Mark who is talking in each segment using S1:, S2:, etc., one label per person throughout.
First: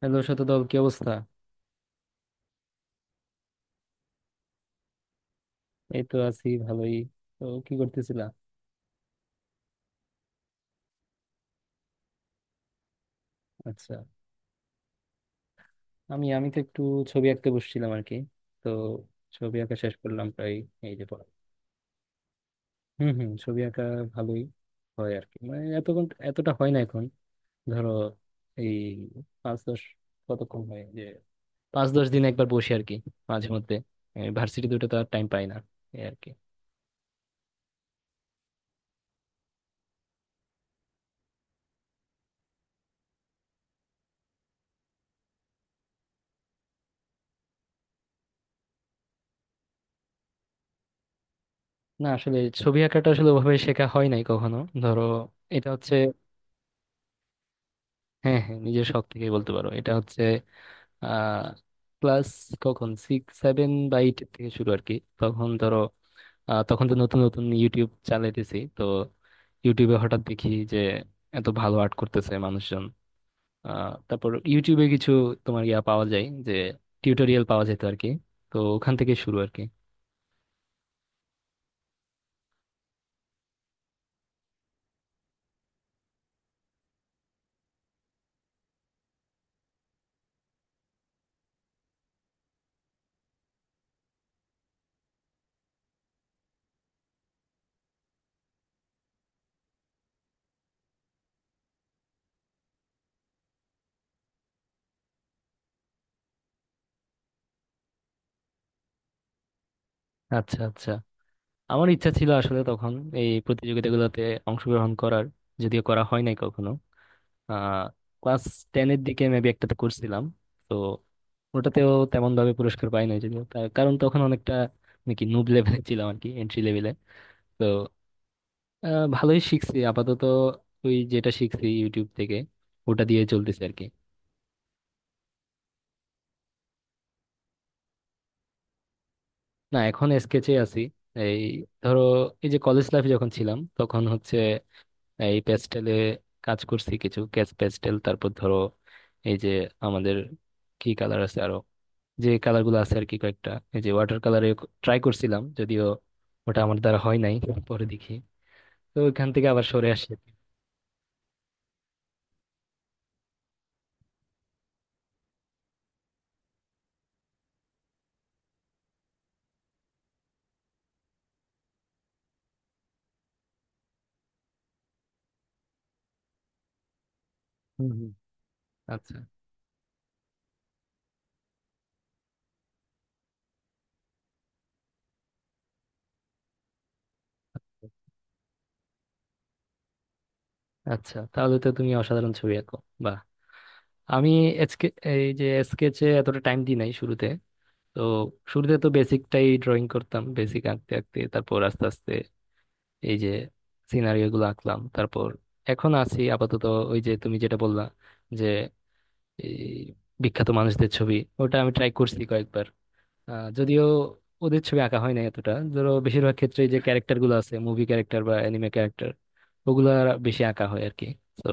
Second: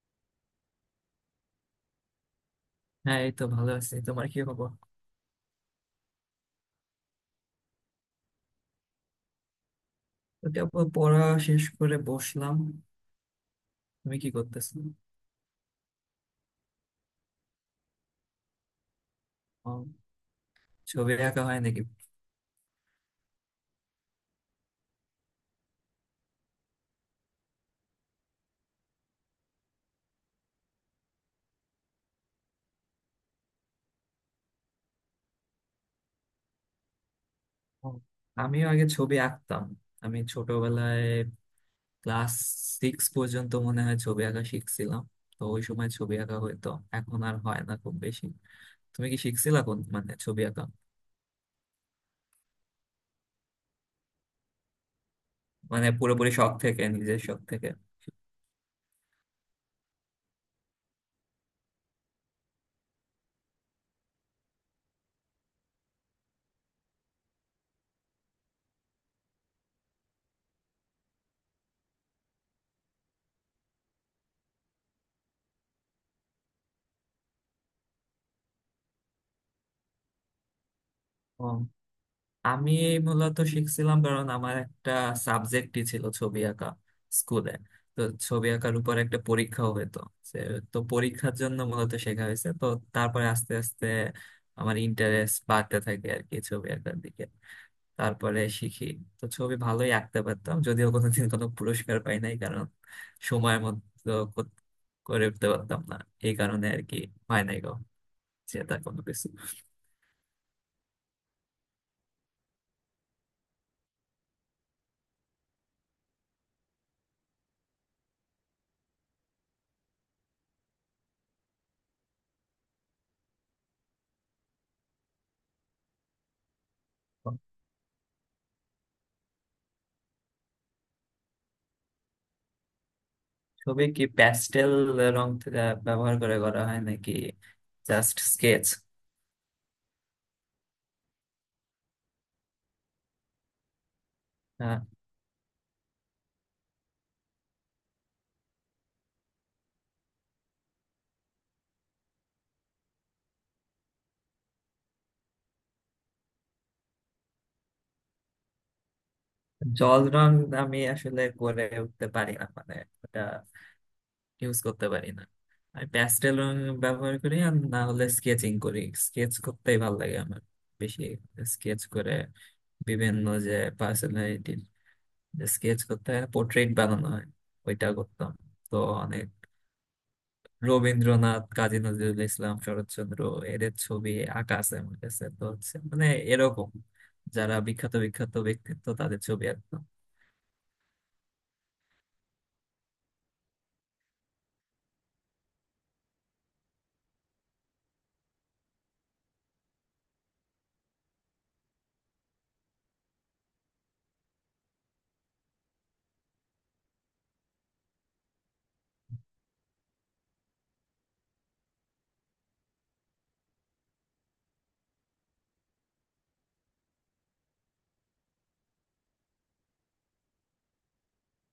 S1: Hello, Shatadal, কি অবস্থা?
S2: হ্যাঁ, এই তো ভালো আছি। তোমার কি খবর?
S1: এই তো আছি ভালোই। তো কি করতেছিলা?
S2: ওকে আপু, পড়া শেষ করে বসলাম।
S1: আচ্ছা।
S2: তুমি কি করতেছো?
S1: আমি আমি তো একটু ছবি আঁকতে বসছিলাম আর কি। তো ছবি
S2: ও,
S1: আঁকা শেষ করলাম প্রায়। এই যে
S2: ছবি
S1: পড়া।
S2: আঁকা হয় নাকি?
S1: হুম, হুম, ছবি আঁকা ভালোই হয় আর কি, মানে এতক্ষণ এতটা হয় না এখন। ধরো, এই পাঁচ দশ, কতক্ষণ হয় যে, 5-10 দিন একবার বসি আর কি, মাঝে মধ্যে। ভার্সিটি দুটো তো আর টাইম পাই না। এই আর কি।
S2: ও, আমিও আগে ছবি আঁকতাম। আমি ছোটবেলায় ক্লাস সিক্স পর্যন্ত মনে হয় ছবি আঁকা শিখছিলাম। তো ওই সময় ছবি আঁকা হইতো, এখন আর হয় না খুব বেশি। তুমি কি শিখছিলা কোন, মানে ছবি আঁকা?
S1: না, আসলে ছবি আঁকাটা আসলে ওভাবে শেখা হয় নাই কখনো। ধরো, এটা
S2: মানে
S1: হচ্ছে,
S2: পুরোপুরি শখ থেকে, নিজের শখ থেকে?
S1: হ্যাঁ, হ্যাঁ, নিজের শখ থেকেই বলতে পারো, এটা হচ্ছে আহ ক্লাস কখন সিক্স সেভেন বা এইট থেকে শুরু আর কি। তখন ধরো, তখন তো নতুন নতুন ইউটিউব চালাইতেছি তো, ইউটিউবে হঠাৎ দেখি যে এত ভালো আর্ট করতেছে মানুষজন। তারপর ইউটিউবে কিছু তোমার ইয়া পাওয়া যায় যে, টিউটোরিয়াল পাওয়া যেত আর কি। তো ওখান থেকে শুরু আর কি।
S2: আমি মূলত শিখছিলাম কারণ আমার একটা সাবজেক্টই ছিল ছবি আঁকা, স্কুলে। তো ছবি আঁকার উপর একটা পরীক্ষাও হতো। সে- তো পরীক্ষার জন্য মূলত শেখা হয়েছে। তো তারপরে আস্তে আস্তে আমার ইন্টারেস্ট বাড়তে থাকে আর কি ছবি আঁকার দিকে। তারপরে শিখি। তো ছবি ভালোই আঁকতে পারতাম যদিও কোনোদিন কোনো পুরস্কার পাই নাই কারণ সময় মতো করে উঠতে পারতাম না, এই কারণে আর কি। হয় নাই গো সেটা কোনো কিছু।
S1: আচ্ছা, আচ্ছা, আমার ইচ্ছা ছিল আসলে তখন এই প্রতিযোগিতাগুলোতে অংশগ্রহণ করার, যদিও করা হয় নাই কখনো। আহ ক্লাস টেনের দিকে মেবি একটাতে করছিলাম। তো ওটাতেও তেমন ভাবে পুরস্কার পাই নাই, যদিও তার কারণ তখন অনেকটা নাকি নুব লেভেলে ছিলাম আর কি, এন্ট্রি লেভেলে। তো ভালোই শিখছি আপাতত। ওই যেটা শিখছি ইউটিউব থেকে, ওটা দিয়ে চলতেছে আর কি।
S2: ছবি কি প্যাস্টেল রং থেকে ব্যবহার করে করা হয় নাকি জাস্ট স্কেচ?
S1: না, এখন স্কেচে আছি। এই ধরো, এই যে কলেজ লাইফে যখন ছিলাম তখন হচ্ছে এই প্যাস্টেলে কাজ করছি, কিছু ক্যাচ প্যাস্টেল, তারপর ধরো এই যে আমাদের কি কালার আছে আরো, যে কালার গুলো আছে আর কি কয়েকটা, এই যে ওয়াটার কালারে ট্রাই করছিলাম, যদিও ওটা আমার দ্বারা হয় নাই, পরে দেখি। তো ওইখান থেকে আবার সরে
S2: জল
S1: আসি আর কি।
S2: রং আমি আসলে করে উঠতে পারি না, মানে ওটা ইউজ করতে পারি না। আমি প্যাস্টেল রং ব্যবহার করি আর না হলে স্কেচিং করি। স্কেচ করতেই ভালো লাগে আমার বেশি। স্কেচ করে বিভিন্ন যে পার্সোনালিটি স্কেচ করতে হয়, পোর্ট্রেট বানানো হয়, ওইটা
S1: হুম, হুম।
S2: করতাম। তো
S1: আচ্ছা,
S2: অনেক রবীন্দ্রনাথ, কাজী নজরুল ইসলাম, শরৎচন্দ্র, এদের ছবি আঁকা আছে আমার কাছে। তো হচ্ছে মানে এরকম যারা বিখ্যাত বিখ্যাত ব্যক্তিত্ব তাদের ছবি আঁকতাম।
S1: আচ্ছা, তাহলে তো তুমি অসাধারণ ছবি আঁকো। বাহ। আমি এসকে এই যে স্কেচে এতটা টাইম দিই নাই শুরুতে। তো শুরুতে তো বেসিকটাই ড্রয়িং করতাম, বেসিক আঁকতে আঁকতে তারপর আস্তে আস্তে এই যে সিনারিও গুলো আঁকলাম, তারপর এখন আছি আপাতত। ওই যে তুমি যেটা বললা, যে এই বিখ্যাত মানুষদের ছবি, ওটা আমি ট্রাই করছি কয়েকবার। যদিও ওদের ছবি আঁকা হয় না এতটা, ধরো বেশিরভাগ ক্ষেত্রে যে ক্যারেক্টার গুলো আছে, মুভি ক্যারেক্টার বা অ্যানিমে ক্যারেক্টার, ওগুলা বেশি আঁকা হয় আর কি। তো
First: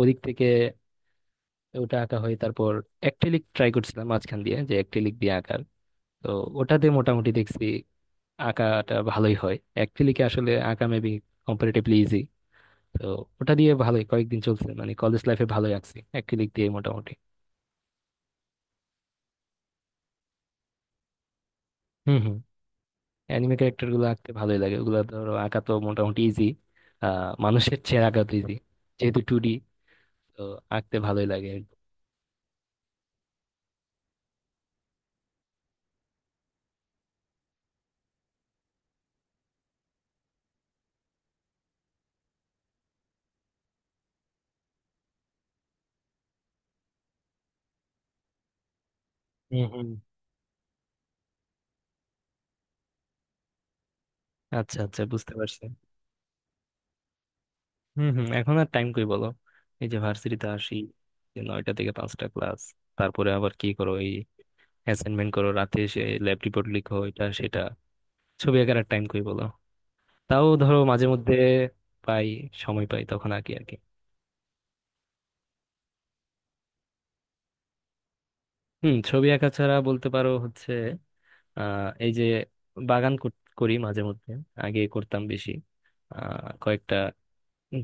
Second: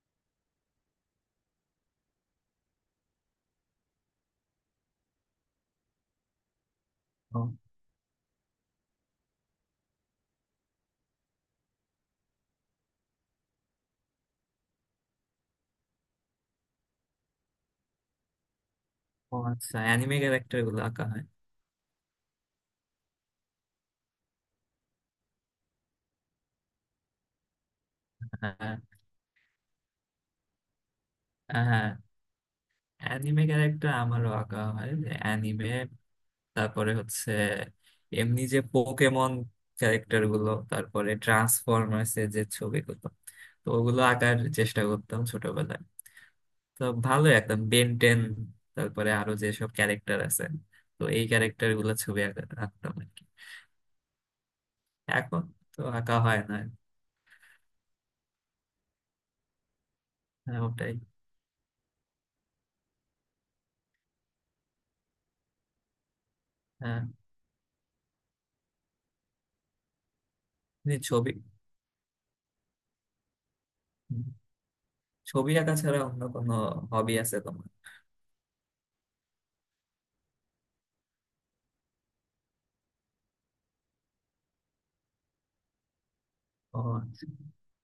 S1: ওদিক থেকে ওটা আঁকা হয়, তারপর অ্যাক্রিলিক ট্রাই করছিলাম মাঝখান দিয়ে, যে অ্যাক্রিলিক দিয়ে আঁকার। তো ওটাতে মোটামুটি
S2: ও।
S1: দেখছি আঁকাটা ভালোই হয় অ্যাক্রিলিকে, আসলে আঁকা মেবি কম্পারেটিভলি ইজি। তো ওটা দিয়ে ভালোই কয়েকদিন চলছে, মানে কলেজ লাইফে ভালোই আঁকছি অ্যাক্রিলিক দিয়ে মোটামুটি।
S2: ও আচ্ছা, অ্যানিমে ক্যারেক্টার গুলো আঁকা হয়?
S1: হম। অ্যানিমে ক্যারেক্টার গুলো আঁকতে ভালোই লাগে, ওগুলো ধরো আঁকা তো মোটামুটি ইজি। আহ মানুষের চেয়ে আঁকা তো ইজি,
S2: হ্যাঁ,
S1: যেহেতু টু ডি। তো আঁকতে ভালোই লাগে আর কি।
S2: হ্যাঁ, অ্যানিমে ক্যারেক্টার আমারও আঁকা হয়। অ্যানিমে, তারপরে হচ্ছে এমনি যে পোকেমন ক্যারেক্টার গুলো, তারপরে ট্রান্সফরমার্স এর যে ছবিগুলো, তো ওগুলো আঁকার চেষ্টা করতাম ছোটবেলায়। তো ভালো, একদম বেন টেন, তারপরে আরো
S1: হুম,
S2: যেসব
S1: হুম।
S2: ক্যারেক্টার আছে, তো এই ক্যারেক্টার গুলো আঁকতাম আর কি।
S1: আচ্ছা, আচ্ছা, বুঝতে
S2: এখন
S1: পারছি।
S2: তো আঁকা হয় না।
S1: হুম, হুম, এখন আর টাইম কই বলো। এই যে ভার্সিটিতে
S2: হ্যাঁ,
S1: আসি,
S2: ওটাই।
S1: যে নয়টা থেকে পাঁচটা ক্লাস, তারপরে আবার কি করো, এই অ্যাসাইনমেন্ট করো, রাতে এসে ল্যাব রিপোর্ট লিখো,
S2: হ্যাঁ,
S1: এটা সেটা। ছবি আঁকার আর টাইম কই বলো। তাও ধরো
S2: এই
S1: মাঝে
S2: ছবি।
S1: মধ্যে পাই সময় পাই তখন আঁকি আর কি।
S2: হুম। ছবি আঁকা ছাড়া অন্য কোনো হবি আছে তোমার?
S1: হুম, ছবি আঁকা ছাড়া বলতে পারো হচ্ছে এই যে বাগান করি মাঝে মধ্যে, আগে করতাম বেশি।
S2: ও
S1: কয়েকটা
S2: আচ্ছা।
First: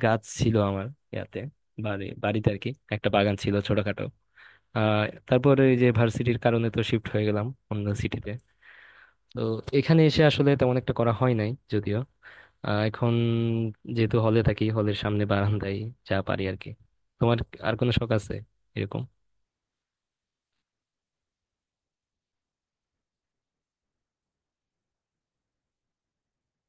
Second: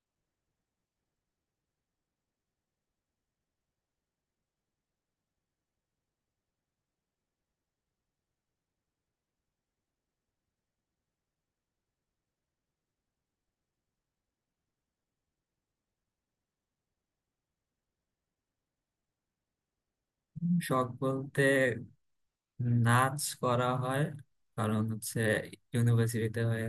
S1: গাছ ছিল আমার ইয়াতে, বাড়িতে আর কি, একটা বাগান ছিল ছোটখাটো। আহ তারপরে এই যে ভার্সিটির কারণে তো শিফট হয়ে গেলাম অন্য সিটিতে। তো এখানে এসে আসলে তেমন একটা করা হয় নাই যদিও। এখন যেহেতু হলে থাকি, হলের সামনে বারান্দায় যা পারি আর কি। তোমার আর কোনো শখ আছে এরকম?
S2: শখ বলতে, নাচ করা হয়। কারণ হচ্ছে ইউনিভার্সিটিতে হয়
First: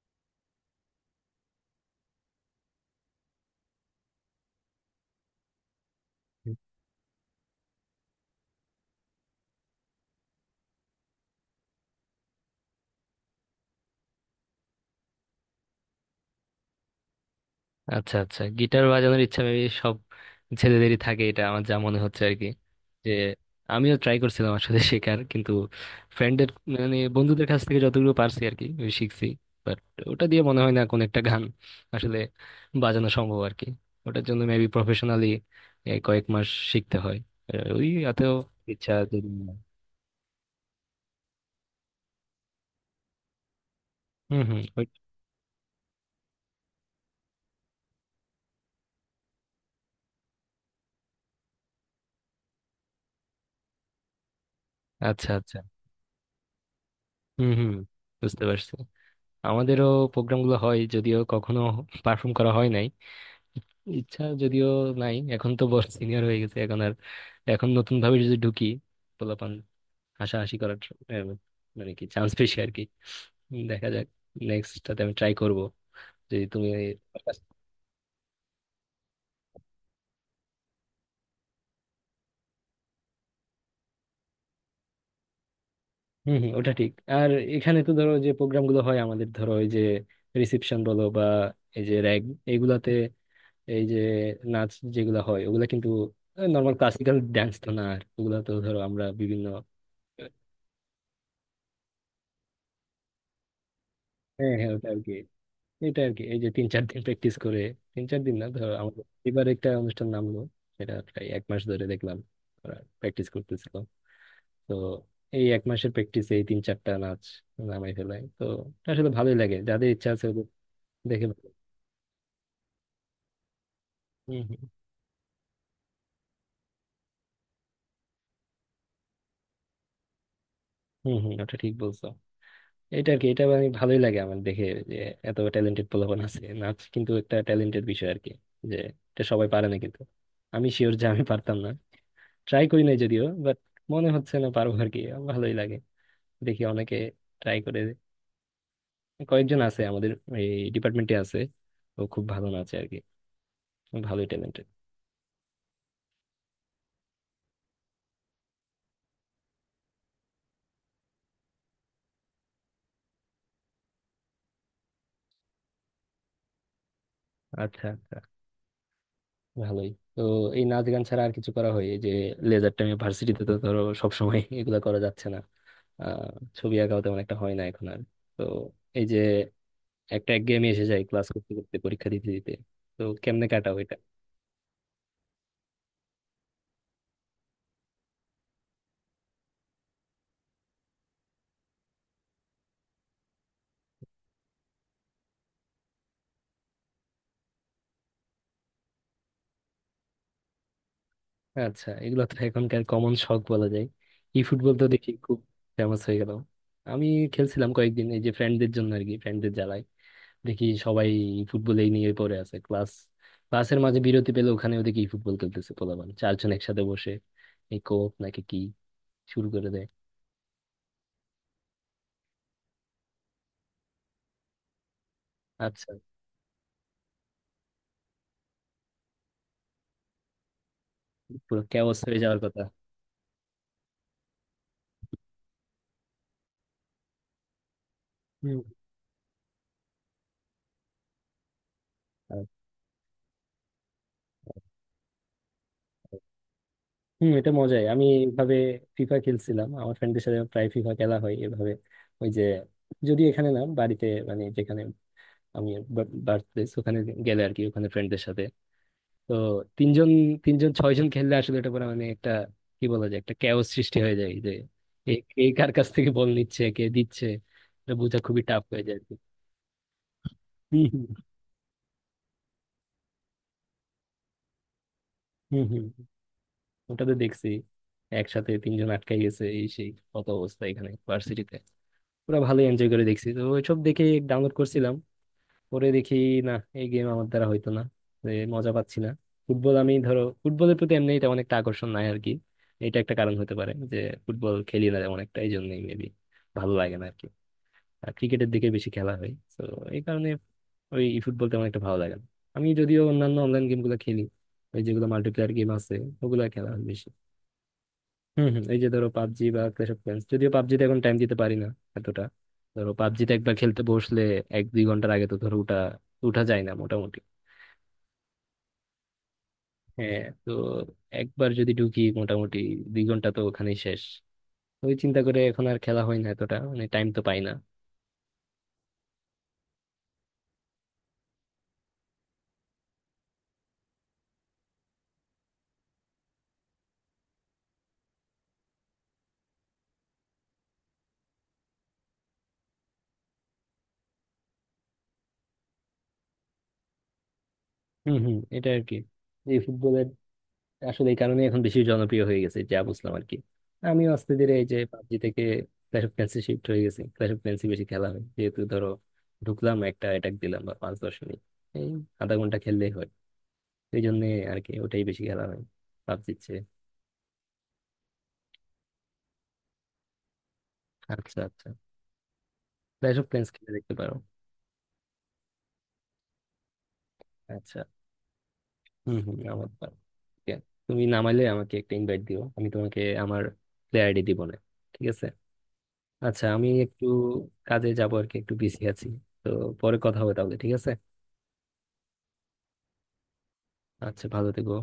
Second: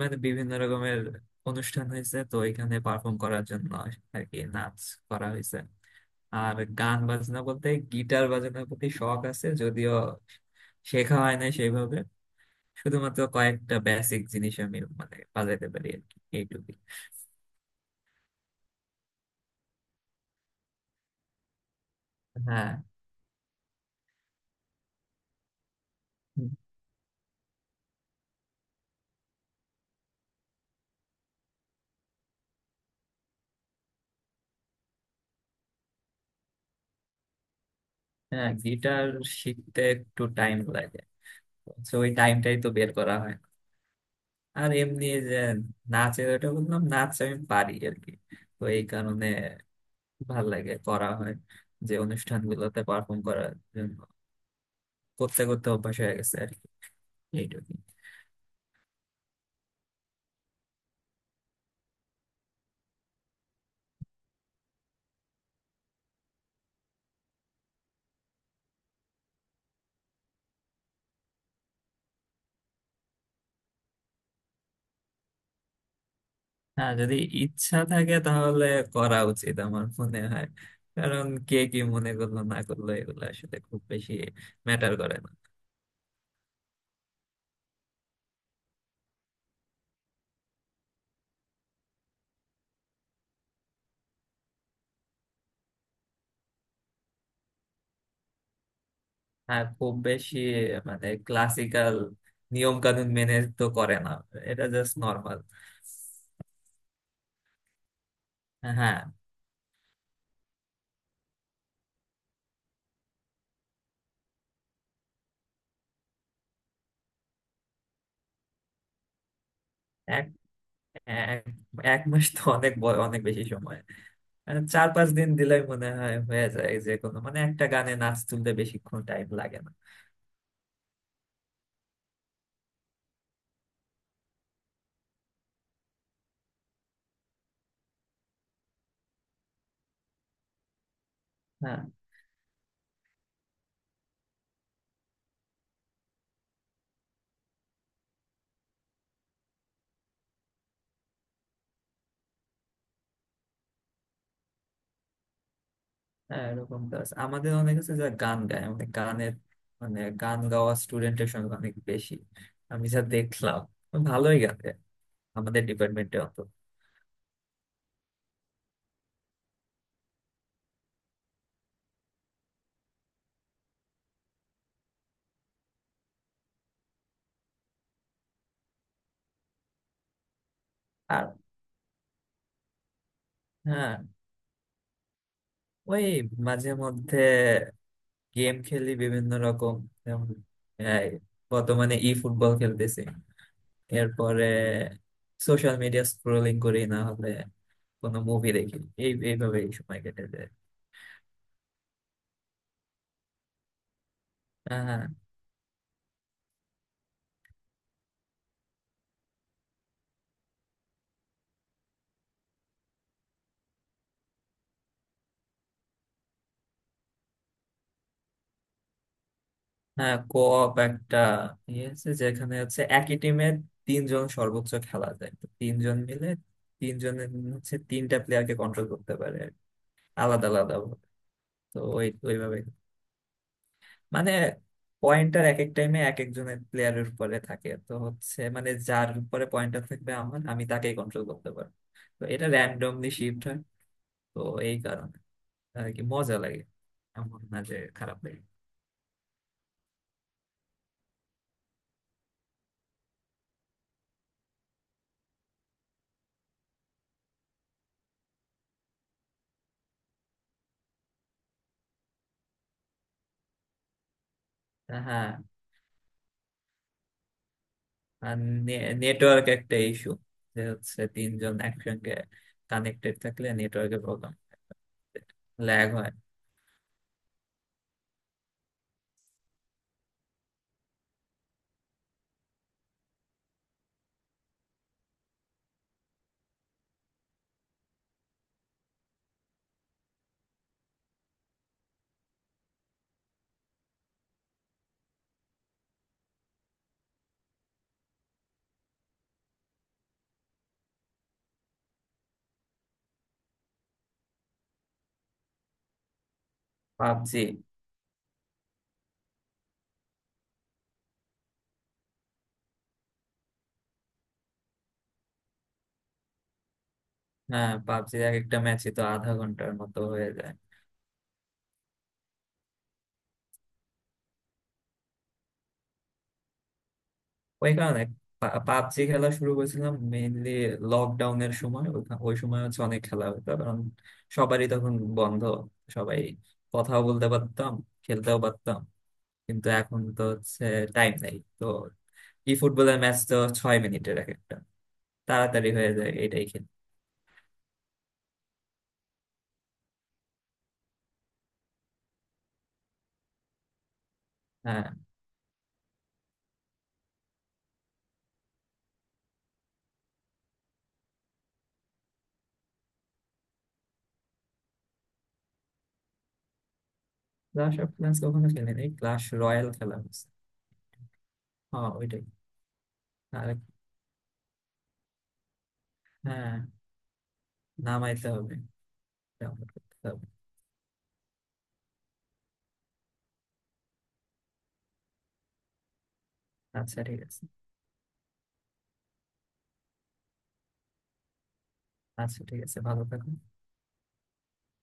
S2: মানে বিভিন্ন রকমের অনুষ্ঠান হয়েছে তো, এখানে পারফর্ম করার জন্য আর কি নাচ করা হয়েছে। আর গান বাজনা বলতে গিটার বাজানোর প্রতি শখ আছে যদিও শেখা হয় না সেইভাবে। শুধুমাত্র কয়েকটা বেসিক জিনিস আমি মানে বাজাইতে পারি আর কি, এইটুকুই।
S1: আচ্ছা, আচ্ছা, গিটার বাজানোর ইচ্ছা মেবি সব ছেলেদেরই থাকে, এটা আমার যা মনে হচ্ছে আর কি।
S2: হ্যাঁ।
S1: যে আমিও ট্রাই করছিলাম আসলে শেখার, কিন্তু ফ্রেন্ডের, মানে বন্ধুদের কাছ থেকে যতটুকু পারছি আর কি ওই শিখছি। বাট ওটা দিয়ে মনে হয় না কোন একটা গান আসলে বাজানো সম্ভব আর কি। ওটার জন্য মেবি প্রফেশনালি কয়েক মাস শিখতে হয়। ওই এতেও
S2: হ্যাঁ,
S1: ইচ্ছা
S2: গিটার
S1: যদি
S2: শিখতে একটু টাইম লাগে, তো ওই টাইমটাই তো বের করা হয় না।
S1: হুম, হুম,
S2: আর এমনি যে নাচের, ওটা বললাম নাচ আমি পারি আর কি, তো এই কারণে ভাল লাগে, করা হয় যে অনুষ্ঠানগুলোতে পারফর্ম করার জন্য।
S1: আচ্ছা,
S2: করতে
S1: আচ্ছা।
S2: করতে অভ্যাস হয়ে গেছে আর কি,
S1: হুম, হুম,
S2: এইটুকুই।
S1: বুঝতে পারছি। আমাদেরও প্রোগ্রামগুলো হয় যদিও, কখনো পারফর্ম করা হয় নাই। ইচ্ছা যদিও নাই, এখন তো বড় সিনিয়র হয়ে গেছে, এখন আর এখন নতুন ভাবে যদি ঢুকি, পোলাপান হাসাহাসি করার আহ, মানে কি চান্স পেয়েছি আর কি। দেখা যাক, নেক্সটটাতে আমি ট্রাই করব যদি তুমি।
S2: হ্যাঁ, যদি ইচ্ছা থাকে তাহলে করা উচিত আমার মনে হয়। কারণ কে কি মনে করলো না করলো এগুলো আসলে খুব বেশি ম্যাটার করে না।
S1: হম, হম, ওটা ঠিক। আর এখানে তো ধরো যে প্রোগ্রাম গুলো হয় আমাদের, ধরো এই যে রিসেপশন বলো বা এই যে র্যাগ এগুলাতে এই যে নাচ যেগুলো হয়, ওগুলা কিন্তু নর্মাল ক্লাসিক্যাল ডান্স তো না, আর ওগুলা তো ধরো আমরা বিভিন্ন
S2: হ্যাঁ খুব বেশি, মানে ক্লাসিক্যাল নিয়ম কানুন মেনে তো করে না।
S1: হ্যাঁ,
S2: এটা
S1: হ্যাঁ, ওটা
S2: জাস্ট
S1: আর কি।
S2: নর্মাল।
S1: এটা আর কি, এই যে তিন চার দিন প্র্যাকটিস করে, তিন চার দিন না, ধরো
S2: হ্যাঁ।
S1: আমাদের এবার একটা অনুষ্ঠান নামলো, সেটা প্রায় 1 মাস ধরে দেখলাম ওরা প্র্যাকটিস করতেছিল। তো এই 1 মাসের প্র্যাকটিসে এই তিন চারটা নাচ নামাই ফেলায় তো। এটা আসলে ভালোই লাগে, যাদের ইচ্ছা আছে ওদের
S2: হ্যাঁ।
S1: দেখে
S2: এক
S1: ভালো।
S2: এক মাস তো অনেক বড়, অনেক বেশি সময়।
S1: হম,
S2: মানে
S1: হম।
S2: চার পাঁচ দিন দিলেই মনে হয় হয়ে যায় যে কোনো, মানে একটা গানে নাচ তুলতে বেশিক্ষণ টাইম লাগে না।
S1: হম, হম, ওটা ঠিক বলছো। এটা আর কি, এটা আমি ভালোই লাগে আমার দেখে, যে এত ট্যালেন্টেড পোলাপান আছে, নাচ কিন্তু একটা ট্যালেন্টেড বিষয় আর কি। যে এটা সবাই পারে না, কিন্তু আমি শিওর যে আমি পারতাম না।
S2: হ্যাঁ।
S1: ট্রাই করি নাই যদিও, বাট মনে হচ্ছে না পারবো আর কি। ভালোই লাগে, দেখি অনেকে ট্রাই করে। কয়েকজন আছে আমাদের এই ডিপার্টমেন্টে আছে, ও খুব ভালো নাচে আর কি। ভালোই ট্যালেন্টেড।
S2: হ্যাঁ, এরকম তো আছে। আমাদের অনেক আছে যারা গান গায়, মানে গানের, মানে গান গাওয়া স্টুডেন্টের সংখ্যা অনেক বেশি আমি যা দেখলাম। ভালোই গান গায় আমাদের ডিপার্টমেন্টে অত।
S1: আচ্ছা, আচ্ছা। ভালোই তো। এই নাচ গান ছাড়া আর কিছু করা হয়, এই যে লেজার টাইমে ভার্সিটিতে তো ধরো সবসময় এগুলা করা যাচ্ছে না। আহ ছবি আঁকাও তেমন একটা হয় না এখন আর। তো এই যে একটা একঘেয়েমি এসে যায়,
S2: আর
S1: ক্লাস করতে করতে, পরীক্ষা দিতে দিতে। তো কেমনে কাটাও?
S2: হ্যাঁ, ওই মাঝে মধ্যে গেম খেলি বিভিন্ন রকম। যেমন এই, বর্তমানে ই ফুটবল খেলতেছি। এরপরে সোশ্যাল মিডিয়া স্ক্রোলিং করি, না হলে কোনো মুভি দেখি। এই এইভাবেই সময় কেটে যায়।
S1: আচ্ছা, এগুলো তো এখনকার কমন শখ বলা যায়। ই ফুটবল তো
S2: হ্যাঁ।
S1: দেখি খুব ফেমাস হয়ে গেল। আমি খেলছিলাম কয়েকদিন, এই যে ফ্রেন্ডদের জন্য আর কি, ফ্রেন্ডদের জ্বালায়। দেখি সবাই ই ফুটবলেই নিয়ে পড়ে আছে, ক্লাস ক্লাসের মাঝে বিরতি পেলে ওখানে ওদিকে ই ফুটবল খেলতেছে পোলাপান, চারজন একসাথে বসে এই কোপ নাকি কি শুরু করে দেয়।
S2: হ্যাঁ, কোঅপ একটা ইয়ে আছে যেখানে হচ্ছে একই টিমের তিনজন সর্বোচ্চ খেলা যায়, তো
S1: আচ্ছা।
S2: তিনজন মিলে তিনজনের হচ্ছে তিনটা প্লেয়ারকে কন্ট্রোল করতে পারে আর কি, আলাদা আলাদা ভাবে।
S1: পুরো
S2: তো
S1: ক্যাওস
S2: ওই
S1: হয়ে যাওয়ার
S2: ওইভাবে
S1: কথা।
S2: মানে পয়েন্টার এক এক টাইমে এক একজনের প্লেয়ারের উপরে থাকে, তো হচ্ছে
S1: হুম,
S2: মানে যার উপরে পয়েন্টার থাকবে আমার আমি তাকেই কন্ট্রোল করতে পারবো। তো
S1: আর-
S2: এটা র্যান্ডমলি শিফট হয়। তো এই কারণে আর কি মজা লাগে।
S1: হুম,
S2: এমন
S1: এটা
S2: না যে
S1: মজাই। আমি
S2: খারাপ লাগে।
S1: এইভাবে ফিফা খেলছিলাম, আমার ফ্রেন্ডদের সাথে প্রায় ফিফা খেলা হয় এভাবে। ওই যে, যদি এখানে না, বাড়িতে, মানে যেখানে আমি বার্থপ্লেস ওখানে গেলে আর কি, ওখানে ফ্রেন্ডদের সাথে। তো তিনজন তিনজন ছয়জন খেললে আসলে এটা পরে মানে একটা, কি বলা যায়, একটা ক্যাওস সৃষ্টি হয়ে যায় যে
S2: তা
S1: এ,
S2: হ্যাঁ।
S1: কে কার কাছ থেকে বল নিচ্ছে, কে দিচ্ছে, এটা বোঝা
S2: আর
S1: খুবই টাফ হয়ে যায় আর কি।
S2: নেটওয়ার্ক একটা ইস্যু, যে হচ্ছে
S1: হম,
S2: তিনজন একসঙ্গে কানেক্টেড থাকলে নেটওয়ার্কে প্রবলেম,
S1: হম, হম,
S2: ল্যাগ
S1: হম।
S2: হয়।
S1: ওটা তো দেখছি একসাথে তিনজন আটকাই গেছে, এই সেই কত অবস্থা এখানে ভার্সিটিতে। পুরো ভালোই এনজয় করে দেখছি তো, ওইসব দেখে ডাউনলোড করছিলাম, পরে দেখি না, এই গেম আমার দ্বারা হইতো না। মজা পাচ্ছি না। ফুটবল, আমি ধরো ফুটবলের প্রতি এমনি এটা অনেকটা আকর্ষণ নাই আর কি। এটা একটা কারণ হতে পারে যে ফুটবল খেলি না তেমন একটা, এই জন্যই মেবি ভালো লাগে না আর কি। আর ক্রিকেটের দিকে বেশি খেলা হয় তো, এই কারণে ওই ফুটবল তেমন একটা ভালো লাগে না। আমি যদিও অন্যান্য অনলাইন গেমগুলো খেলি, ওই যেগুলো মাল্টিপ্লেয়ার গেম আছে, ওগুলো খেলা হয় বেশি।
S2: পাবজি।
S1: হম, হম, এই যে ধরো পাবজি বা ক্ল্যাশ অফ ক্ল্যান্স, যদিও পাবজিতে এখন টাইম দিতে পারি না এতটা। ধরো পাবজিতে একবার খেলতে বসলে 1-2 ঘন্টার আগে তো ধরো উঠা উঠা যায় না মোটামুটি।
S2: হ্যাঁ, পাবজি এক একটা ম্যাচে তো আধা ঘন্টার মতো
S1: হ্যাঁ,
S2: হয়ে
S1: তো
S2: যায়।
S1: একবার যদি ঢুকি মোটামুটি 2 ঘন্টা তো ওখানেই শেষ। ওই চিন্তা করে এখন আর খেলা হয় না এতটা, মানে টাইম তো পাই না।
S2: ওই কারণে পাবজি খেলা শুরু করেছিলাম মেইনলি লকডাউনের সময়। ওই সময় হচ্ছে অনেক খেলা হতো কারণ সবারই তখন বন্ধ, সবাই কথাও বলতে পারতাম, খেলতেও পারতাম। কিন্তু এখন তো হচ্ছে টাইম নেই তো। ই ফুটবলের ম্যাচ তো 6 মিনিটের এক একটা, তাড়াতাড়ি হয়ে যায়, এটাই খেলি।
S1: হম, হম, এটা আর কি। এই ফুটবলের আসলে এই কারণে এখন বেশি জনপ্রিয় হয়ে গেছে যা বুঝলাম আর কি। আমিও আস্তে ধীরে এই যে
S2: হ্যাঁ,
S1: পাবজি থেকে ক্ল্যাশ অফ ক্ল্যান্সে শিফট হয়ে গেছি, ক্ল্যাশ অফ ক্ল্যান্সে বেশি খেলা হয় যেহেতু ধরো ঢুকলাম একটা অ্যাটাক দিলাম বা 5-10 মিনিট, এই আধা ঘন্টা খেললেই হয়। এই জন্য আর কি ওটাই বেশি খেলা হয় পাবজির চেয়ে।
S2: ক্লাশ অফ ক্লান্স কখনো খেলি নাই, ক্লাশ রয়্যাল খেলা হয়েছে।
S1: আচ্ছা, আচ্ছা।
S2: হ্যাঁ, ওইটাই।
S1: ক্ল্যাশ অফ
S2: আর
S1: ক্ল্যান্স খেলে দেখতে পারো।
S2: হ্যাঁ,
S1: আচ্ছা।
S2: নামাইতে হবে,
S1: হম, হম, আমার
S2: ডাউনলোড
S1: পার।
S2: করতে হবে।
S1: ঠিক আছে। তুমি নামাইলে আমাকে একটা ইনভাইট দিও, আমি তোমাকে আমার প্লেয়ার আইডি দিব। না, ঠিক আছে। আচ্ছা, আমি
S2: আচ্ছা
S1: একটু
S2: ঠিক আছে।
S1: কাজে যাবো আর কি, একটু বিজি আছি। তো পরে কথা হবে তাহলে, ঠিক আছে?
S2: আচ্ছা ঠিক আছে, ভালো থাকো।
S1: আচ্ছা, ভালো থেকো।